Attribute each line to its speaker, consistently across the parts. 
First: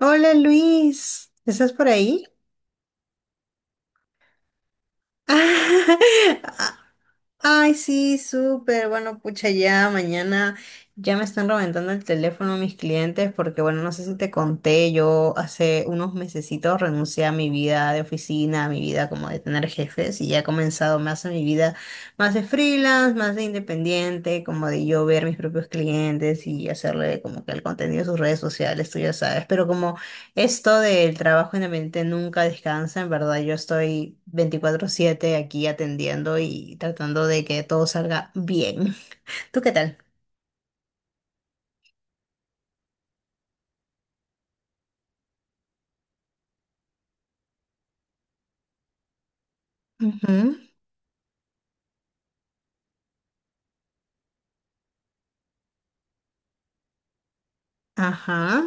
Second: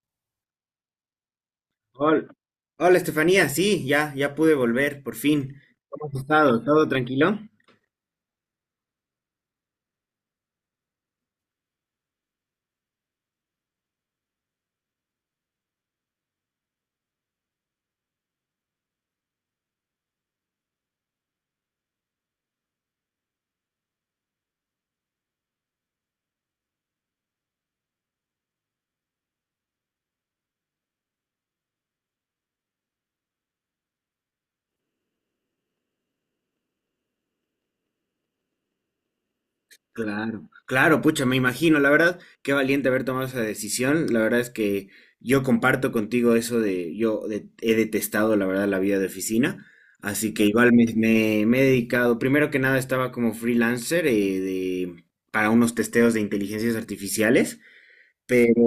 Speaker 1: Hola, Luis, ¿estás por ahí?
Speaker 2: Hola, Estefanía, sí, ya pude volver, por fin. ¿Cómo has estado?
Speaker 1: Ah,
Speaker 2: ¿Todo tranquilo?
Speaker 1: ay, sí, súper. Bueno, pucha, ya mañana ya me están reventando el teléfono mis clientes porque, bueno, no sé si te conté, yo hace unos mesecitos renuncié a mi vida de oficina, a mi vida como de tener jefes y ya he comenzado más a mi vida más de freelance, más de independiente, como de yo ver mis propios clientes y hacerle como que el contenido de sus redes sociales, tú ya sabes, pero como... esto del trabajo en la mente nunca descansa, en verdad. Yo estoy 24/7 aquí atendiendo y tratando de que todo salga bien. ¿Tú qué tal?
Speaker 2: Claro, claro, pucha, me imagino, la verdad, qué valiente haber tomado esa decisión. La verdad es que yo comparto contigo eso de, he detestado, la verdad, la vida de oficina, así que
Speaker 1: Ujú.
Speaker 2: igual me he dedicado, primero que nada estaba como freelancer para unos testeos de inteligencias artificiales, pero
Speaker 1: Ajá.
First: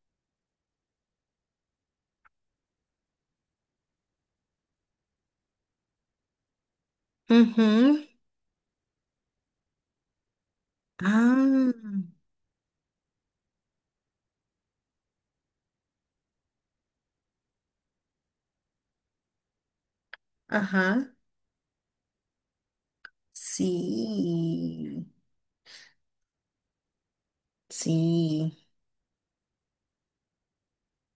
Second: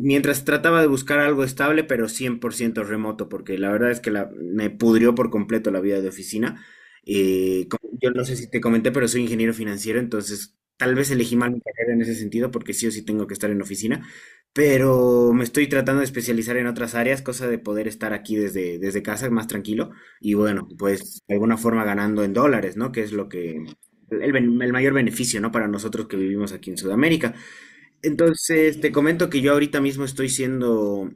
Speaker 2: mientras trataba de buscar algo estable, pero 100% remoto, porque la verdad es que me pudrió por completo la vida de oficina.
Speaker 1: Ujú.
Speaker 2: Yo no sé si te comenté, pero soy ingeniero financiero, entonces tal vez elegí mal mi
Speaker 1: Ah,
Speaker 2: carrera en ese sentido, porque sí o sí tengo que estar en oficina, pero me estoy tratando de especializar en otras áreas, cosa de poder estar aquí desde casa más tranquilo y bueno,
Speaker 1: ajá.
Speaker 2: pues de alguna forma ganando en dólares, ¿no? Que es lo que... el mayor
Speaker 1: Sí.
Speaker 2: beneficio, ¿no? Para nosotros que vivimos aquí en Sudamérica.
Speaker 1: Sí.
Speaker 2: Entonces, te comento que yo ahorita mismo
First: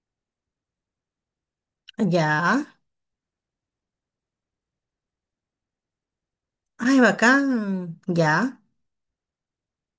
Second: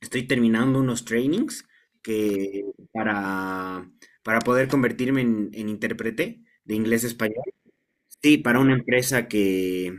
Speaker 2: estoy terminando unos trainings que
Speaker 1: Ya.
Speaker 2: para, para poder convertirme en intérprete de
Speaker 1: Ay,
Speaker 2: inglés a español.
Speaker 1: bacán. Ya.
Speaker 2: Sí, para una empresa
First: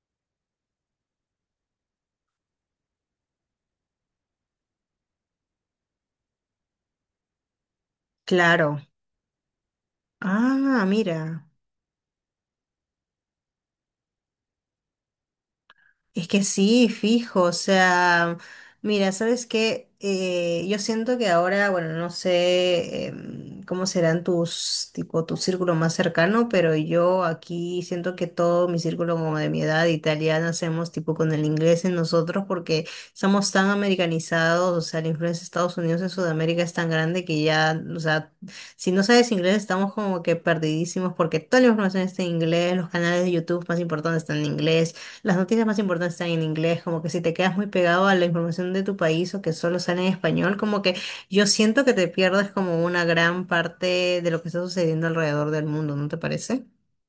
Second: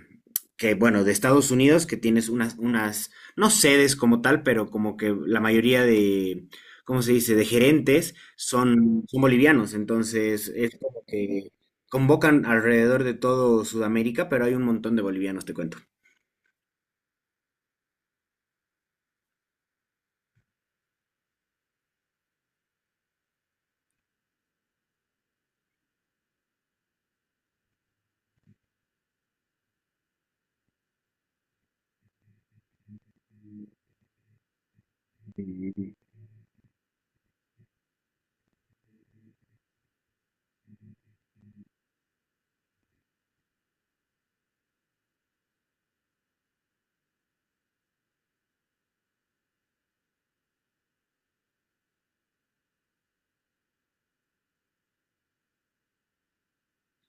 Speaker 2: que, bueno, de Estados Unidos, que tienes unas, no sedes como tal, pero como que la mayoría de, ¿cómo se dice?, de gerentes
Speaker 1: Claro.
Speaker 2: son bolivianos. Entonces, es
Speaker 1: Ah,
Speaker 2: como
Speaker 1: mira.
Speaker 2: que convocan alrededor de todo Sudamérica, pero hay un montón de bolivianos, te cuento.
Speaker 1: Es que sí, fijo, o sea, mira, ¿sabes qué? Yo siento que ahora, bueno, no sé, cómo serán tus, tipo, tu círculo más cercano, pero yo aquí siento que todo mi círculo como de mi edad italiana hacemos tipo con el inglés en nosotros porque estamos tan americanizados, o sea, la influencia de Estados Unidos en Sudamérica es tan grande que ya, o sea, si no sabes inglés estamos como que perdidísimos porque toda la información está en inglés, los canales de YouTube más importantes están en inglés. Las noticias más importantes están en inglés, como que si te quedas muy pegado a la información de tu país o que solo sale en español, como que yo siento que te pierdes como una gran parte de lo que está sucediendo alrededor del mundo, ¿no te parece?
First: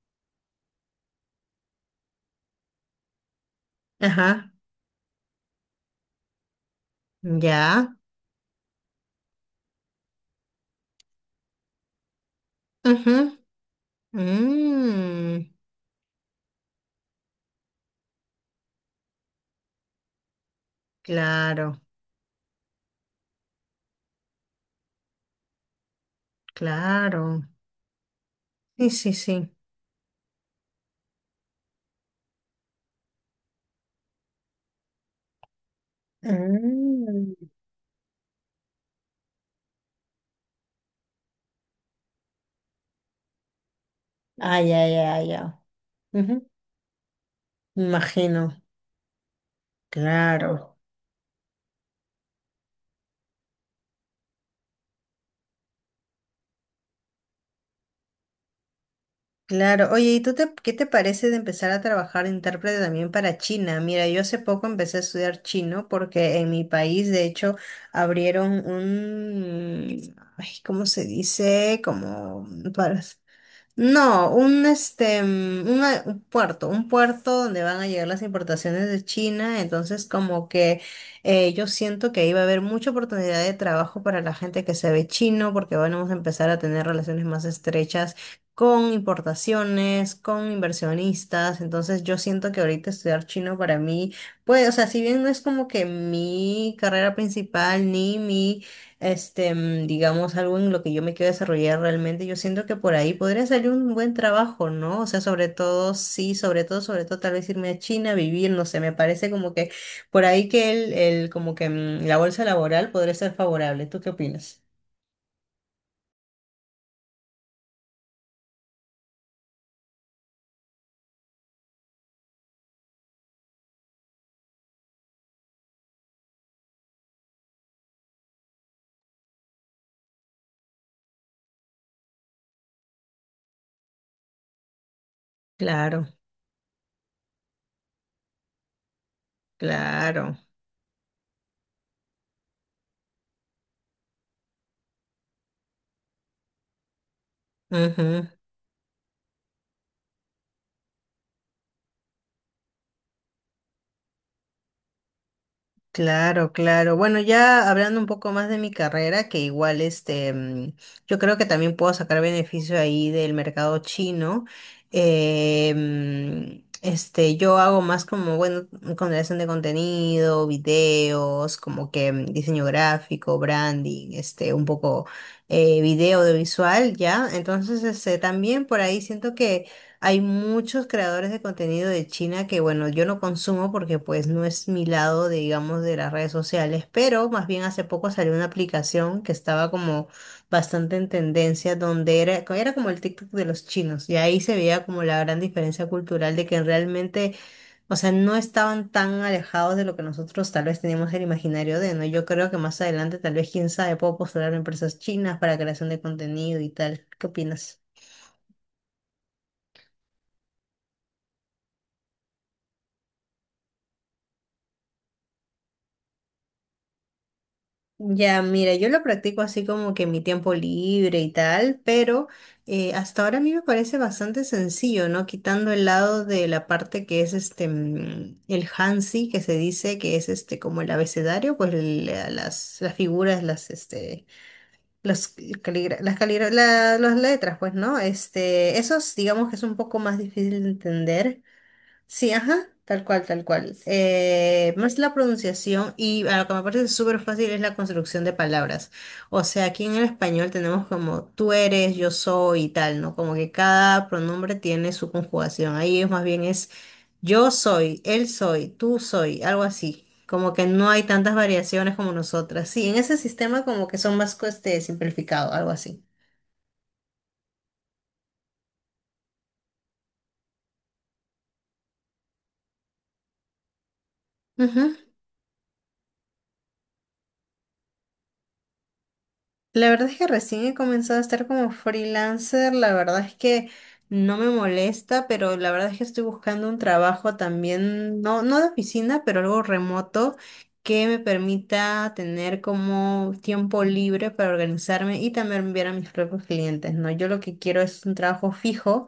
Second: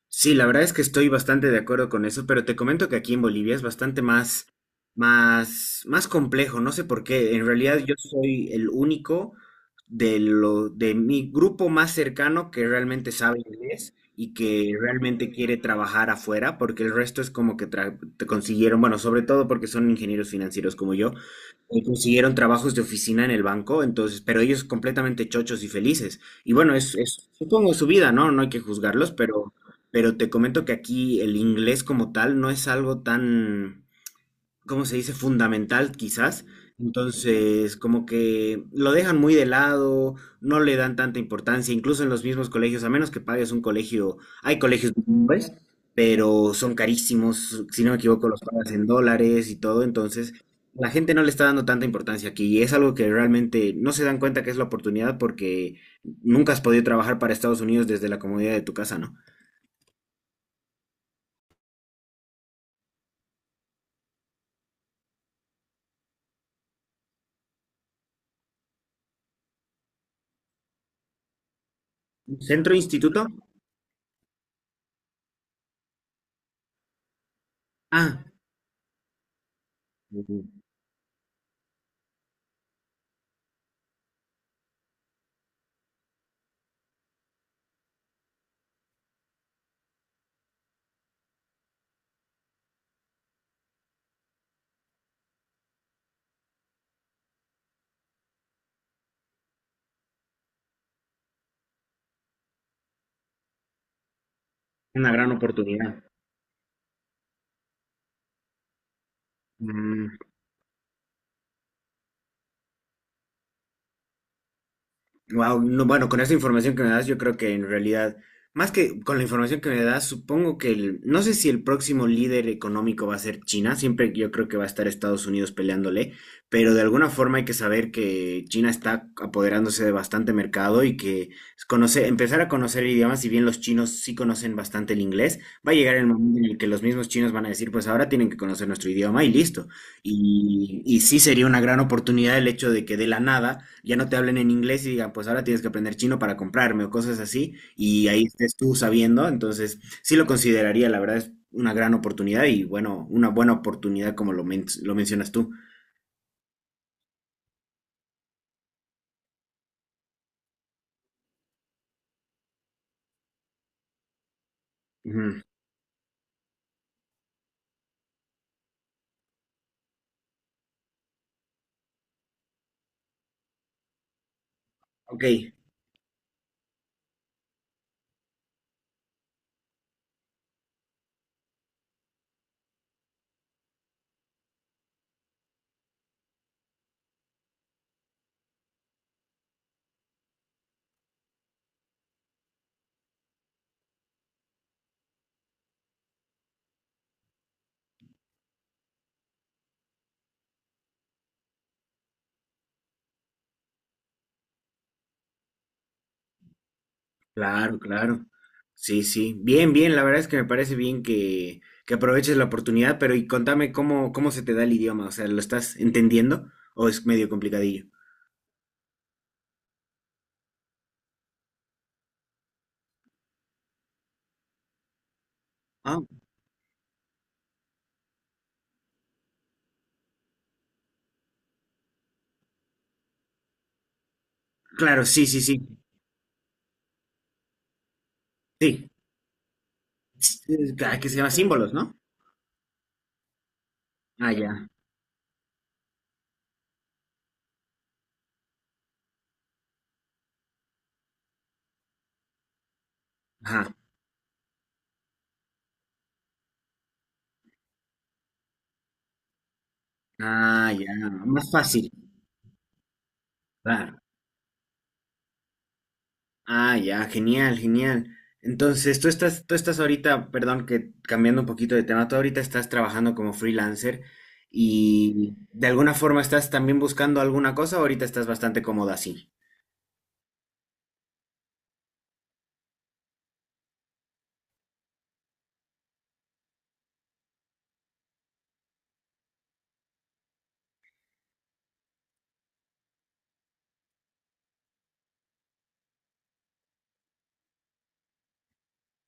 Speaker 2: Sí, la verdad es que estoy bastante de acuerdo con eso, pero te comento que aquí en Bolivia es bastante más,
Speaker 1: Ajá.
Speaker 2: más complejo, no sé por qué. En realidad
Speaker 1: Ya.
Speaker 2: yo soy el único de mi grupo más cercano que realmente
Speaker 1: Ujú.
Speaker 2: sabe inglés y que realmente
Speaker 1: Mm,
Speaker 2: quiere trabajar afuera, porque el resto es como que te consiguieron, bueno, sobre todo porque son ingenieros financieros como yo,
Speaker 1: claro,
Speaker 2: consiguieron trabajos de oficina en el banco, entonces, pero ellos completamente chochos y felices. Y bueno, es
Speaker 1: claro.
Speaker 2: supongo su vida, ¿no? No hay que
Speaker 1: Sí, sí,
Speaker 2: juzgarlos,
Speaker 1: sí.
Speaker 2: pero te comento que aquí el inglés como tal no es algo tan, ¿cómo se dice? Fundamental, quizás.
Speaker 1: Mm.
Speaker 2: Entonces, como que lo dejan muy de lado, no le dan tanta importancia, incluso en los mismos colegios, a menos que pagues un colegio, hay
Speaker 1: Ah, ya,
Speaker 2: colegios
Speaker 1: ya, ya.
Speaker 2: bilingües,
Speaker 1: Ujú.
Speaker 2: pero son carísimos,
Speaker 1: Me
Speaker 2: si no me equivoco, los
Speaker 1: imagino,
Speaker 2: pagas en dólares y todo, entonces
Speaker 1: claro.
Speaker 2: la gente no le está dando tanta importancia aquí y es algo que realmente no se dan cuenta que es la oportunidad porque nunca has podido trabajar para Estados Unidos desde la comodidad de tu casa, ¿no?
Speaker 1: Claro, oye, ¿y tú te, qué te parece de empezar a trabajar de intérprete también para China? Mira, yo hace poco empecé a estudiar chino porque en mi país, de hecho, abrieron un, ay, ¿cómo se dice? Como
Speaker 2: Centro
Speaker 1: para,
Speaker 2: instituto,
Speaker 1: no, un un puerto donde van a llegar las
Speaker 2: ah,
Speaker 1: importaciones de China, entonces como que yo siento que ahí va a haber mucha oportunidad de trabajo para la gente que se ve chino, porque bueno, vamos a empezar a tener relaciones más estrechas con importaciones, con inversionistas, entonces yo siento que ahorita estudiar chino para mí, pues, o sea, si bien no es como que mi carrera principal ni mi digamos, algo en lo que yo me quiero desarrollar realmente, yo siento que por ahí podría salir un buen trabajo, ¿no? O
Speaker 2: una
Speaker 1: sea,
Speaker 2: gran
Speaker 1: sobre todo,
Speaker 2: oportunidad.
Speaker 1: sí, sobre todo, tal vez irme a China a vivir, no sé, me parece como que
Speaker 2: Mm.
Speaker 1: por ahí que el como que la bolsa laboral podría ser favorable. ¿Tú qué opinas?
Speaker 2: Wow, no, bueno, con esta información que me das, yo creo que en realidad, más que con la información que me das, supongo que no sé si el próximo líder económico va a ser China, siempre yo creo que va a estar Estados Unidos peleándole, pero de alguna forma hay que saber que China está apoderándose de bastante mercado y que conocer, empezar a conocer idiomas, si bien los chinos sí conocen bastante el inglés, va a llegar el
Speaker 1: Claro,
Speaker 2: momento en el que los mismos chinos van a decir, pues ahora tienen que conocer nuestro idioma y listo.
Speaker 1: claro.
Speaker 2: Y sí sería una gran oportunidad el hecho de que de la nada ya no te hablen en inglés y digan, pues ahora tienes que aprender chino para comprarme o cosas así, y ahí
Speaker 1: Ujú.
Speaker 2: estés tú sabiendo. Entonces, sí lo consideraría, la verdad es una gran oportunidad y bueno, una buena oportunidad como lo mencionas tú.
Speaker 1: Claro, claro. Bueno, ya hablando un poco más de mi carrera, que igual yo creo que también puedo sacar beneficio ahí del mercado chino.
Speaker 2: Ujú.
Speaker 1: Yo hago más como, bueno, con creación de contenido, videos, como que diseño gráfico, branding, este, un poco
Speaker 2: Ok,
Speaker 1: video audiovisual, ¿ya? Entonces, este, también por ahí siento que hay muchos creadores de contenido de China que, bueno, yo no consumo porque pues no es mi lado, de, digamos, de las redes sociales, pero más bien hace poco salió una aplicación que estaba como bastante en tendencia, donde era como el TikTok de los chinos, y ahí se veía como la gran diferencia cultural de que realmente, o sea, no estaban tan alejados de lo que nosotros tal vez teníamos el imaginario de, ¿no? Yo creo que más adelante, tal vez, quién sabe, puedo postular a empresas chinas para creación de contenido y tal. ¿Qué
Speaker 2: claro,
Speaker 1: opinas?
Speaker 2: claro. Sí, sí. Bien, bien, la verdad es que me parece bien que aproveches la oportunidad, pero y contame cómo se te da el idioma, o sea, ¿lo estás entendiendo o es medio complicadillo?
Speaker 1: Ya, mira, yo lo practico así como que en mi tiempo libre y tal, pero hasta ahora a mí me parece bastante sencillo, ¿no? Quitando el
Speaker 2: Ah,
Speaker 1: lado de la parte que es el Hansi, que se dice que es este como el abecedario, pues las figuras, las, este,
Speaker 2: claro, sí,
Speaker 1: los
Speaker 2: sí, sí.
Speaker 1: caligra- las, caligra- la- las letras, pues, ¿no? Este,
Speaker 2: Sí,
Speaker 1: esos digamos que es un poco más difícil de
Speaker 2: ah, ¿que se llama
Speaker 1: entender.
Speaker 2: símbolos, ¿no?
Speaker 1: Sí, ajá, tal cual, tal cual.
Speaker 2: Ah, ya.
Speaker 1: Más la pronunciación y a lo que me parece súper fácil es la construcción de palabras. O sea, aquí en el español tenemos como tú eres, yo soy y tal, ¿no? Como que
Speaker 2: Ajá.
Speaker 1: cada pronombre tiene su conjugación. Ahí es más bien es yo soy, él soy, tú soy, algo así. Como que
Speaker 2: Ah, ya.
Speaker 1: no hay tantas
Speaker 2: Más fácil.
Speaker 1: variaciones como nosotras. Sí, en ese sistema como que
Speaker 2: Claro.
Speaker 1: son más simplificado, algo así.
Speaker 2: Ah, ya. Genial, genial. Entonces, tú estás ahorita, perdón, que cambiando un poquito de tema, tú ahorita estás trabajando como freelancer y de alguna forma estás también buscando alguna cosa o ahorita estás bastante cómodo así.
Speaker 1: La verdad es que recién he comenzado a estar como freelancer, la verdad es que no me molesta, pero la verdad es que estoy buscando un trabajo también, no, no de oficina, pero algo remoto que me permita tener como tiempo libre para organizarme y también enviar a mis propios clientes, ¿no? Yo lo que quiero es un trabajo fijo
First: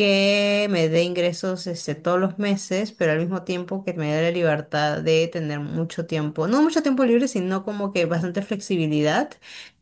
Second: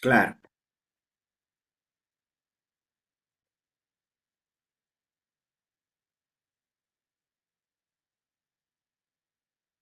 Speaker 2: Claro.
Speaker 1: me dé ingresos todos los meses, pero al mismo tiempo que me dé la libertad de tener mucho tiempo, no mucho tiempo libre, sino como que bastante flexibilidad,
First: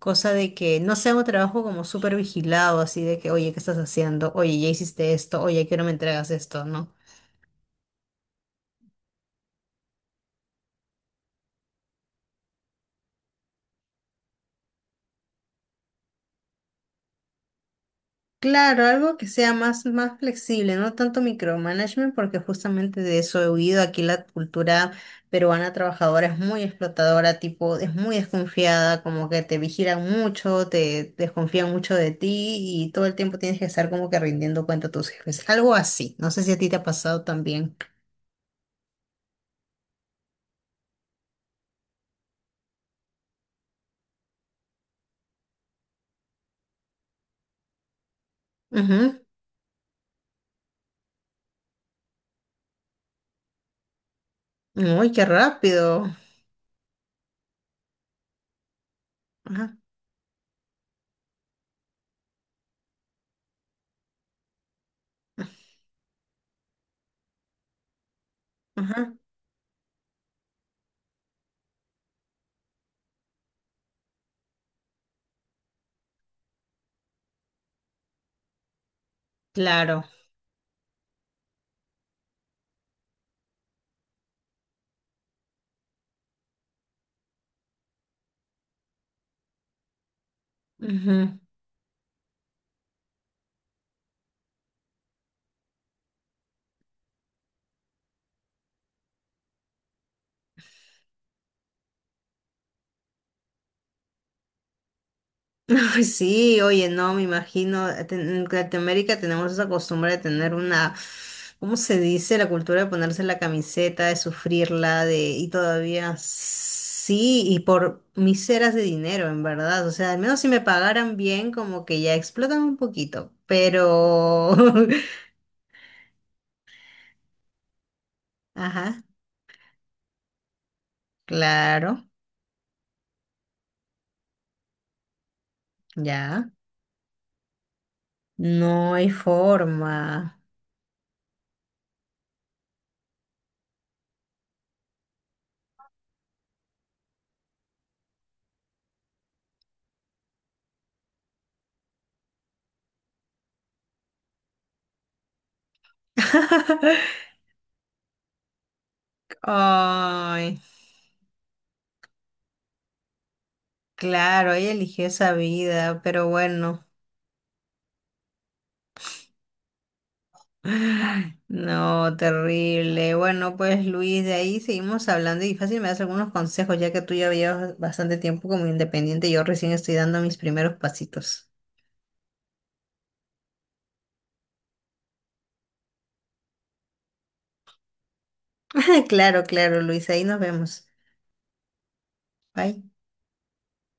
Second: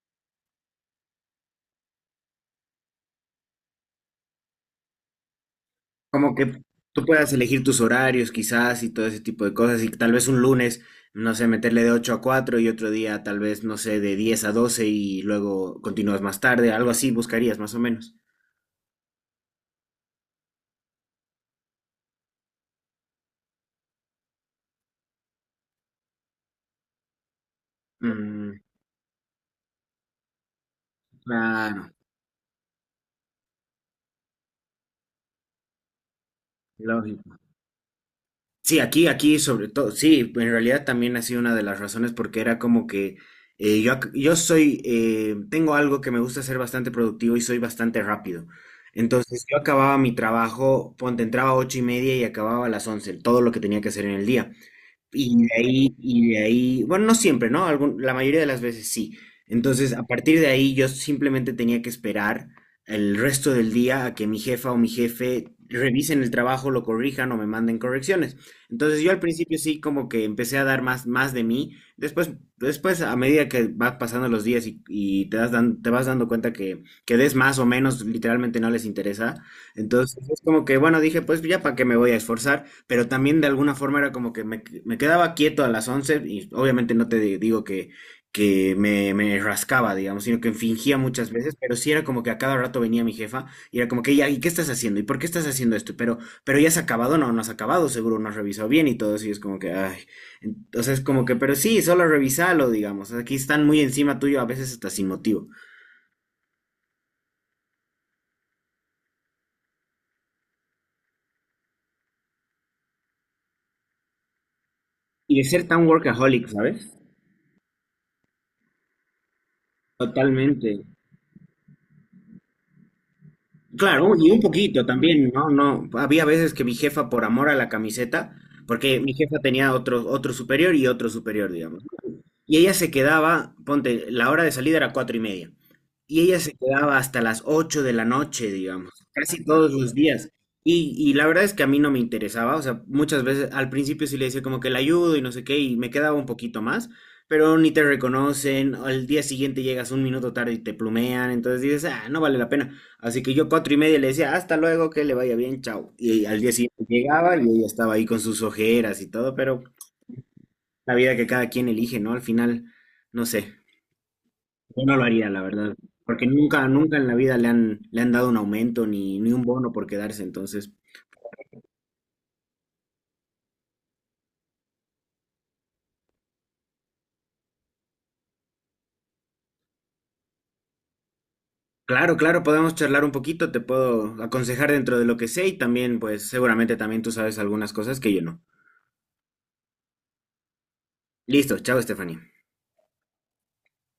Speaker 1: cosa de que no sea un trabajo como súper vigilado, así de que, oye, ¿qué estás haciendo? Oye, ya hiciste esto, oye, ¿a qué hora me entregas
Speaker 2: Como que
Speaker 1: esto? ¿No?
Speaker 2: tú puedas elegir tus horarios quizás y todo ese tipo de cosas y tal vez un lunes, no sé, meterle de 8 a 4 y otro día tal vez, no sé, de 10 a 12 y luego continúas más tarde, algo así buscarías más o menos.
Speaker 1: Claro, algo que sea más flexible, no tanto micromanagement, porque justamente de eso he huido. Aquí la cultura peruana trabajadora es muy explotadora, tipo, es muy
Speaker 2: Mm,
Speaker 1: desconfiada, como que te vigilan mucho, te desconfían
Speaker 2: claro,
Speaker 1: mucho de ti y todo el tiempo tienes que estar como que rindiendo cuenta a tus jefes. Algo así. No sé si a ti te ha pasado
Speaker 2: lógico.
Speaker 1: también.
Speaker 2: Sí, aquí sobre todo, sí, en realidad también ha sido una de las razones porque era como que yo soy, tengo algo que me gusta ser bastante productivo y soy bastante rápido.
Speaker 1: Ujú.
Speaker 2: Entonces yo acababa mi trabajo, ponte, entraba a 8:30 y acababa a las 11, todo lo que tenía que hacer en el día.
Speaker 1: Uy, qué rápido.
Speaker 2: Y de ahí, bueno, no siempre, ¿no? Algún- la mayoría de las veces sí.
Speaker 1: Ajá,
Speaker 2: Entonces, a partir de ahí, yo simplemente tenía que esperar el resto del día a que mi jefa o mi jefe revisen el trabajo, lo corrijan o me manden correcciones. Entonces, yo
Speaker 1: ajá.
Speaker 2: al principio sí como que empecé a dar más, más de mí. Después, después, a medida que van pasando los días y te vas dando cuenta que des más o menos, literalmente no les interesa.
Speaker 1: Claro.
Speaker 2: Entonces, es como que, bueno, dije, pues ya para qué me voy a esforzar pero también de alguna forma era como que me quedaba quieto a las 11 y obviamente no digo que me rascaba, digamos, sino que fingía muchas
Speaker 1: Ujú.
Speaker 2: veces, pero sí era como que a cada rato venía mi jefa y era como que, ya, ¿y qué estás haciendo? ¿Y por qué estás haciendo esto? Pero ya has acabado, no, no has acabado, seguro no has revisado bien y todo eso y es como que, ay, entonces como que, pero sí, solo revisalo, digamos, aquí están muy encima tuyo, a veces hasta sin motivo.
Speaker 1: Ay, sí, oye, no, me imagino, en Latinoamérica tenemos esa costumbre de tener una, ¿cómo se dice? La cultura de ponerse la camiseta, de sufrirla, de,
Speaker 2: Y de
Speaker 1: y
Speaker 2: ser tan
Speaker 1: todavía
Speaker 2: workaholic, ¿sabes?
Speaker 1: sí, y por miseras de dinero, en verdad. O sea, al menos si me
Speaker 2: Totalmente.
Speaker 1: pagaran bien, como que ya explotan un poquito,
Speaker 2: Claro, y un
Speaker 1: pero...
Speaker 2: poquito también, ¿no? No, había veces que mi jefa, por amor a la camiseta, porque
Speaker 1: Ajá,
Speaker 2: mi jefa tenía otro, otro superior y otro superior, digamos.
Speaker 1: claro,
Speaker 2: Y ella se quedaba, ponte, la hora de salida era 4:30. Y ella
Speaker 1: ya.
Speaker 2: se quedaba hasta las 8 de la noche, digamos,
Speaker 1: No hay
Speaker 2: casi todos los días.
Speaker 1: forma.
Speaker 2: Y la verdad es que a mí no me interesaba, o sea, muchas veces al principio sí le decía como que la ayudo y no sé qué, y me quedaba un poquito más, pero ni te reconocen, al día siguiente llegas un minuto tarde y te plumean, entonces dices, ah, no vale la pena. Así que yo 4:30 le decía, hasta luego, que le vaya bien, chao. Y al día siguiente llegaba y ella estaba ahí con sus ojeras y todo, pero
Speaker 1: Ay,
Speaker 2: la vida que cada quien elige, ¿no? Al final, no sé,
Speaker 1: claro, ella
Speaker 2: yo no lo
Speaker 1: eligió
Speaker 2: haría,
Speaker 1: esa
Speaker 2: la verdad,
Speaker 1: vida,
Speaker 2: porque
Speaker 1: pero
Speaker 2: nunca,
Speaker 1: bueno.
Speaker 2: nunca en la vida le han dado un aumento ni un bono por quedarse, entonces,
Speaker 1: Ay, no, terrible. Bueno, pues Luis, de ahí seguimos hablando y fácil me das algunos consejos, ya que tú ya llevas bastante tiempo como independiente, yo recién estoy dando mis primeros pasitos.
Speaker 2: claro, claro, podemos charlar un poquito, te puedo aconsejar dentro de lo que sé y también, pues, seguramente también tú sabes algunas cosas que yo no.
Speaker 1: Claro, claro, Luis, ahí nos vemos.
Speaker 2: Listo, chao, Stephanie.
Speaker 1: Bye.